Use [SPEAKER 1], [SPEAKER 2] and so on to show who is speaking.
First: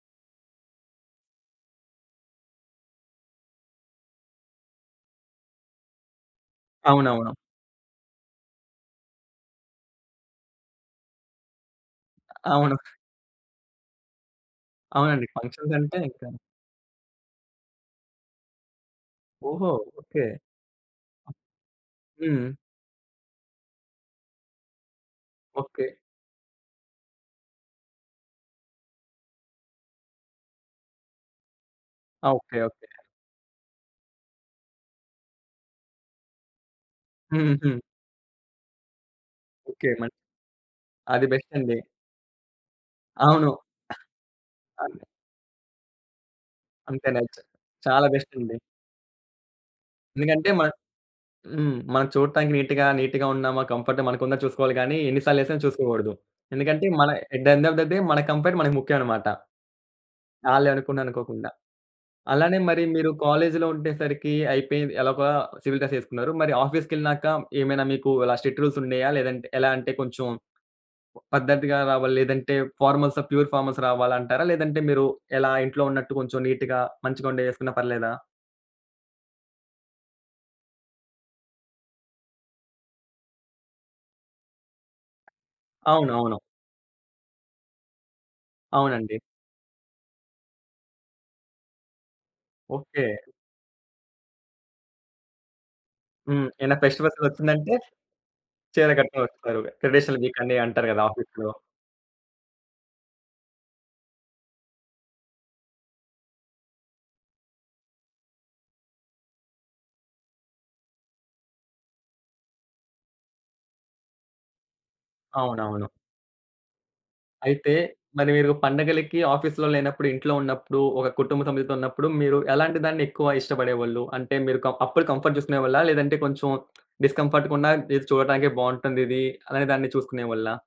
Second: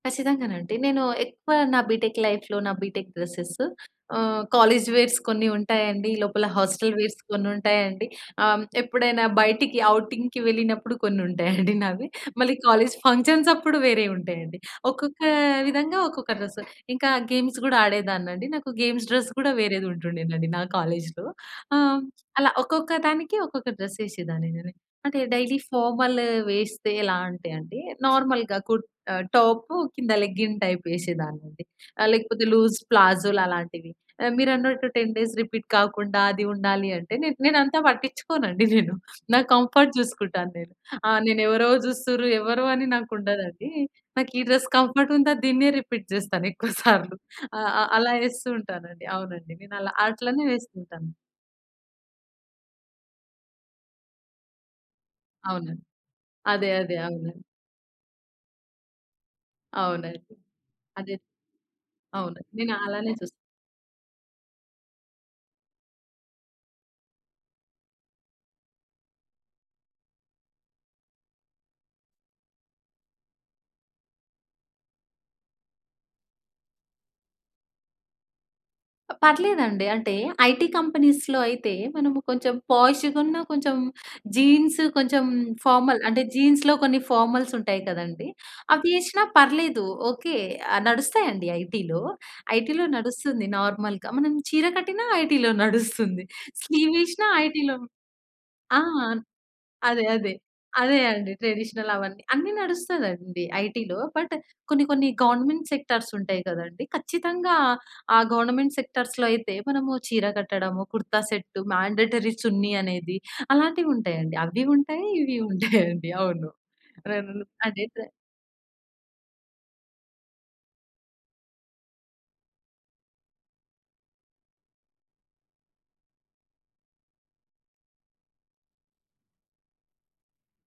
[SPEAKER 1] ఖచ్చితంగానండి! నేను ఎక్కువ నా బీటెక్ లైఫులో, నా BTech dresses ah, college wears కొన్ని ఉంటాయండి. లోపల హాస్టల్ వేర్స్
[SPEAKER 2] అవునవును.
[SPEAKER 1] కొన్నుంటాయండి. ఆహ్, హ్మ్, ఎప్పుడైనా బయటకి ఔటింగ్‌కి వెళ్ళినప్పుడు కొన్నుంటాయండి నావి. మళ్ళీ
[SPEAKER 2] అవును.
[SPEAKER 1] కాలేజీ ఫంక్షన్సప్పుడు వేరే వుంటాయండి. ఒక్కొక్క
[SPEAKER 2] అవునండి. ఫంక్షన్స్ అంటే
[SPEAKER 1] విధంగా
[SPEAKER 2] ఇకా
[SPEAKER 1] ఒక్కొక్క డ్రెసు. ఇంకా గేమ్స్ కూడా ఆడేదాన్నండి. నాకు గేమ్స్ డ్రెస్ గూడా
[SPEAKER 2] ఓహో!
[SPEAKER 1] వేరేది
[SPEAKER 2] ఓకే.
[SPEAKER 1] ఉంటుండేనండి నా కాలేజీలో. ఆ!
[SPEAKER 2] హ్మ్.
[SPEAKER 1] అలా ఒక్కొక్క దానికి, ఒక్కొక్క డ్రెస్ ఏసేదాన్నినేను. అంటే, డైలీ
[SPEAKER 2] ఓకే.
[SPEAKER 1] ఫార్మల్ వేస్తే ఎలా అంటే అండి, నార్మల్‌గా కుర్ ఆహ్, టాపు కింద లెగ్గింగ్ టైప్ ఏసేదాన్నండి.
[SPEAKER 2] ఆ!
[SPEAKER 1] లేకపోతే
[SPEAKER 2] ఓకే,
[SPEAKER 1] లూజ్
[SPEAKER 2] ఓకే.
[SPEAKER 1] ప్లాజోలు అలాంటివి. మీరన్నట్టు 10 డేస్ రిపీట్ కాకుండా, అది ఉండాలి అంటే, నేన్ నేనంతా
[SPEAKER 2] హుహు.
[SPEAKER 1] పట్టించుకోనండి నేను. నా
[SPEAKER 2] ఓకే.
[SPEAKER 1] కంఫర్ట్
[SPEAKER 2] మల్
[SPEAKER 1] జూసుకుంటాను నేను. ఆ
[SPEAKER 2] అది
[SPEAKER 1] నేనెవరో
[SPEAKER 2] బెస్టండి.
[SPEAKER 1] జూస్తుండ్రు, ఎవరో అని
[SPEAKER 2] అవును.
[SPEAKER 1] నాకుండదండి. నాకు ఈ డ్రెస్
[SPEAKER 2] అన్ని
[SPEAKER 1] కంఫర్ట్ ఉందా దీన్నే రిపీట్ జేస్తాను
[SPEAKER 2] అంతే.
[SPEAKER 1] ఎక్కువసార్లు.
[SPEAKER 2] నెజ్
[SPEAKER 1] ఆహ్, ఆహ్,
[SPEAKER 2] చాలా
[SPEAKER 1] అలా ఏస్తూ
[SPEAKER 2] బెస్టండి.
[SPEAKER 1] ఉంటానండి. అవునండి, నేనలా అట్లనే
[SPEAKER 2] ఎందుకంటే మనం
[SPEAKER 1] వేసుకుంటాను.
[SPEAKER 2] హ్మ్. మనం చూడటానికి నీట్‌గా, నీట్‌గా ఉన్నామా, కంఫర్ట్‌గా మనకుందని చూసుకోవాలి గాని, ఎన్నిసార్లు ఏసానని
[SPEAKER 1] అవునండి.
[SPEAKER 2] చూసుకోకూడదు.
[SPEAKER 1] అదే.
[SPEAKER 2] ఎందుకంటే,
[SPEAKER 1] అదే.
[SPEAKER 2] మన అట్
[SPEAKER 1] అవునండి.
[SPEAKER 2] The end of the day మన కంఫర్ట్ మనకి ముఖ్యమన్నమాట.
[SPEAKER 1] అవునండి.
[SPEAKER 2] ఆళ్ళే అనుకున్న
[SPEAKER 1] అదే.
[SPEAKER 2] అనుకోకుండా.
[SPEAKER 1] అవును.
[SPEAKER 2] అలానే
[SPEAKER 1] నేను
[SPEAKER 2] మరి మీరు
[SPEAKER 1] ఆలానే చూస్తా.
[SPEAKER 2] కాలేజీలో ఉండేసరికి అయిపోయింది, ఎలాగొల సివిల్ డ్రెస్ ఏసుకున్నారు, మరి ఆఫీస్‌కెళ్ళినాక, ఏమైనా మీకు ఇలా స్ట్రిక్ట్ రూల్స్ ఉన్నాయా? లేదంటే, ఎలా అంటే కొంచెం పద్ధతిగా రావాలి లేదంటే ఫార్మల్సా, ప్యూర్ ఫార్మల్స్ రావాలంటారా? లేదంటే మీరు ఎలా ఇంట్లో ఉన్నట్టు కొంచెం నీట్‌గా మంచిగా ఉండేయేసుకున్నా పర్లేదా?
[SPEAKER 1] పర్లేదండి, అంటే ఐటీ కంపెనీసులో అయితే, మనము కొంచెం పోషుగునా, కొంచెం జీన్సు, కొంచెం ఫార్మల్, అంటే
[SPEAKER 2] అవునవును.
[SPEAKER 1] జీన్స్‌లో కొన్ని ఫార్మల్స్ ఉంటాయి కదండీ! అవి
[SPEAKER 2] అవునండి.
[SPEAKER 1] ఏసినా పర్లేదు, ఓకే. ఆహ్, నడుస్తాయండి ఐటీలో. ఐటీలో
[SPEAKER 2] ఓకే.
[SPEAKER 1] నడుస్తుంది నార్మల్‌గా. మనం చీర కట్టినా ఐటీలో నడుస్తుంది.
[SPEAKER 2] హ్మ్. ఏమైనా ఫెస్టివల్స్
[SPEAKER 1] స్లీవేసినా
[SPEAKER 2] వచ్చిందంటే,
[SPEAKER 1] ఐటీలో ఆ!
[SPEAKER 2] చీర కట్టుకొనస్తారు.
[SPEAKER 1] అదే.
[SPEAKER 2] ట్రెడిషనల్
[SPEAKER 1] అదే.
[SPEAKER 2] వీకని అంటారు
[SPEAKER 1] అదే
[SPEAKER 2] గదా
[SPEAKER 1] అండి.
[SPEAKER 2] ఆఫీసులో.
[SPEAKER 1] ట్రెడిషనల్ అవన్నీ, అన్ని నడుస్తదండి ఐటీలో. బట్ కొన్ని, కొన్ని గవర్నమెంట్ సెక్టార్స్ ఉంటాయి కదండీ! ఖచ్చితంగా ఆ గవర్నమెంట్ సెక్టార్సులో అయితే మనము చీర కట్టడము, కుర్తా సెట్, మాండేటరీ చున్ని అనేది అలాంటివుంటాయండి. అవ్వి ఉంటాయి. ఇవ్వి
[SPEAKER 2] అవునవును.
[SPEAKER 1] ఉంటాయండి. అవును. రెండు
[SPEAKER 2] అయితే,
[SPEAKER 1] అదైతే
[SPEAKER 2] మరి మీరు పండగలకి ఆఫీసులో లేనప్పుడు, ఇంట్లో ఉన్నప్పుడు ఒక కుటుంబ సభ్యులతో ఉన్నప్పుడు, మీరు ఎలాంటి దాన్ని ఎక్కువ ఇష్టపడేవాళ్ళు. అంటే, మీరు క అప్పుడు కంఫర్ట్ చూసుకునేవాళ్ళా? లేదంటే కొంచెం డిస్కంఫర్ట్‌‌గా ఉన్న, ఇది చూడటానికి బావుంటుందిది అనేదాన్ని చూసుకునేవాళ్ళా?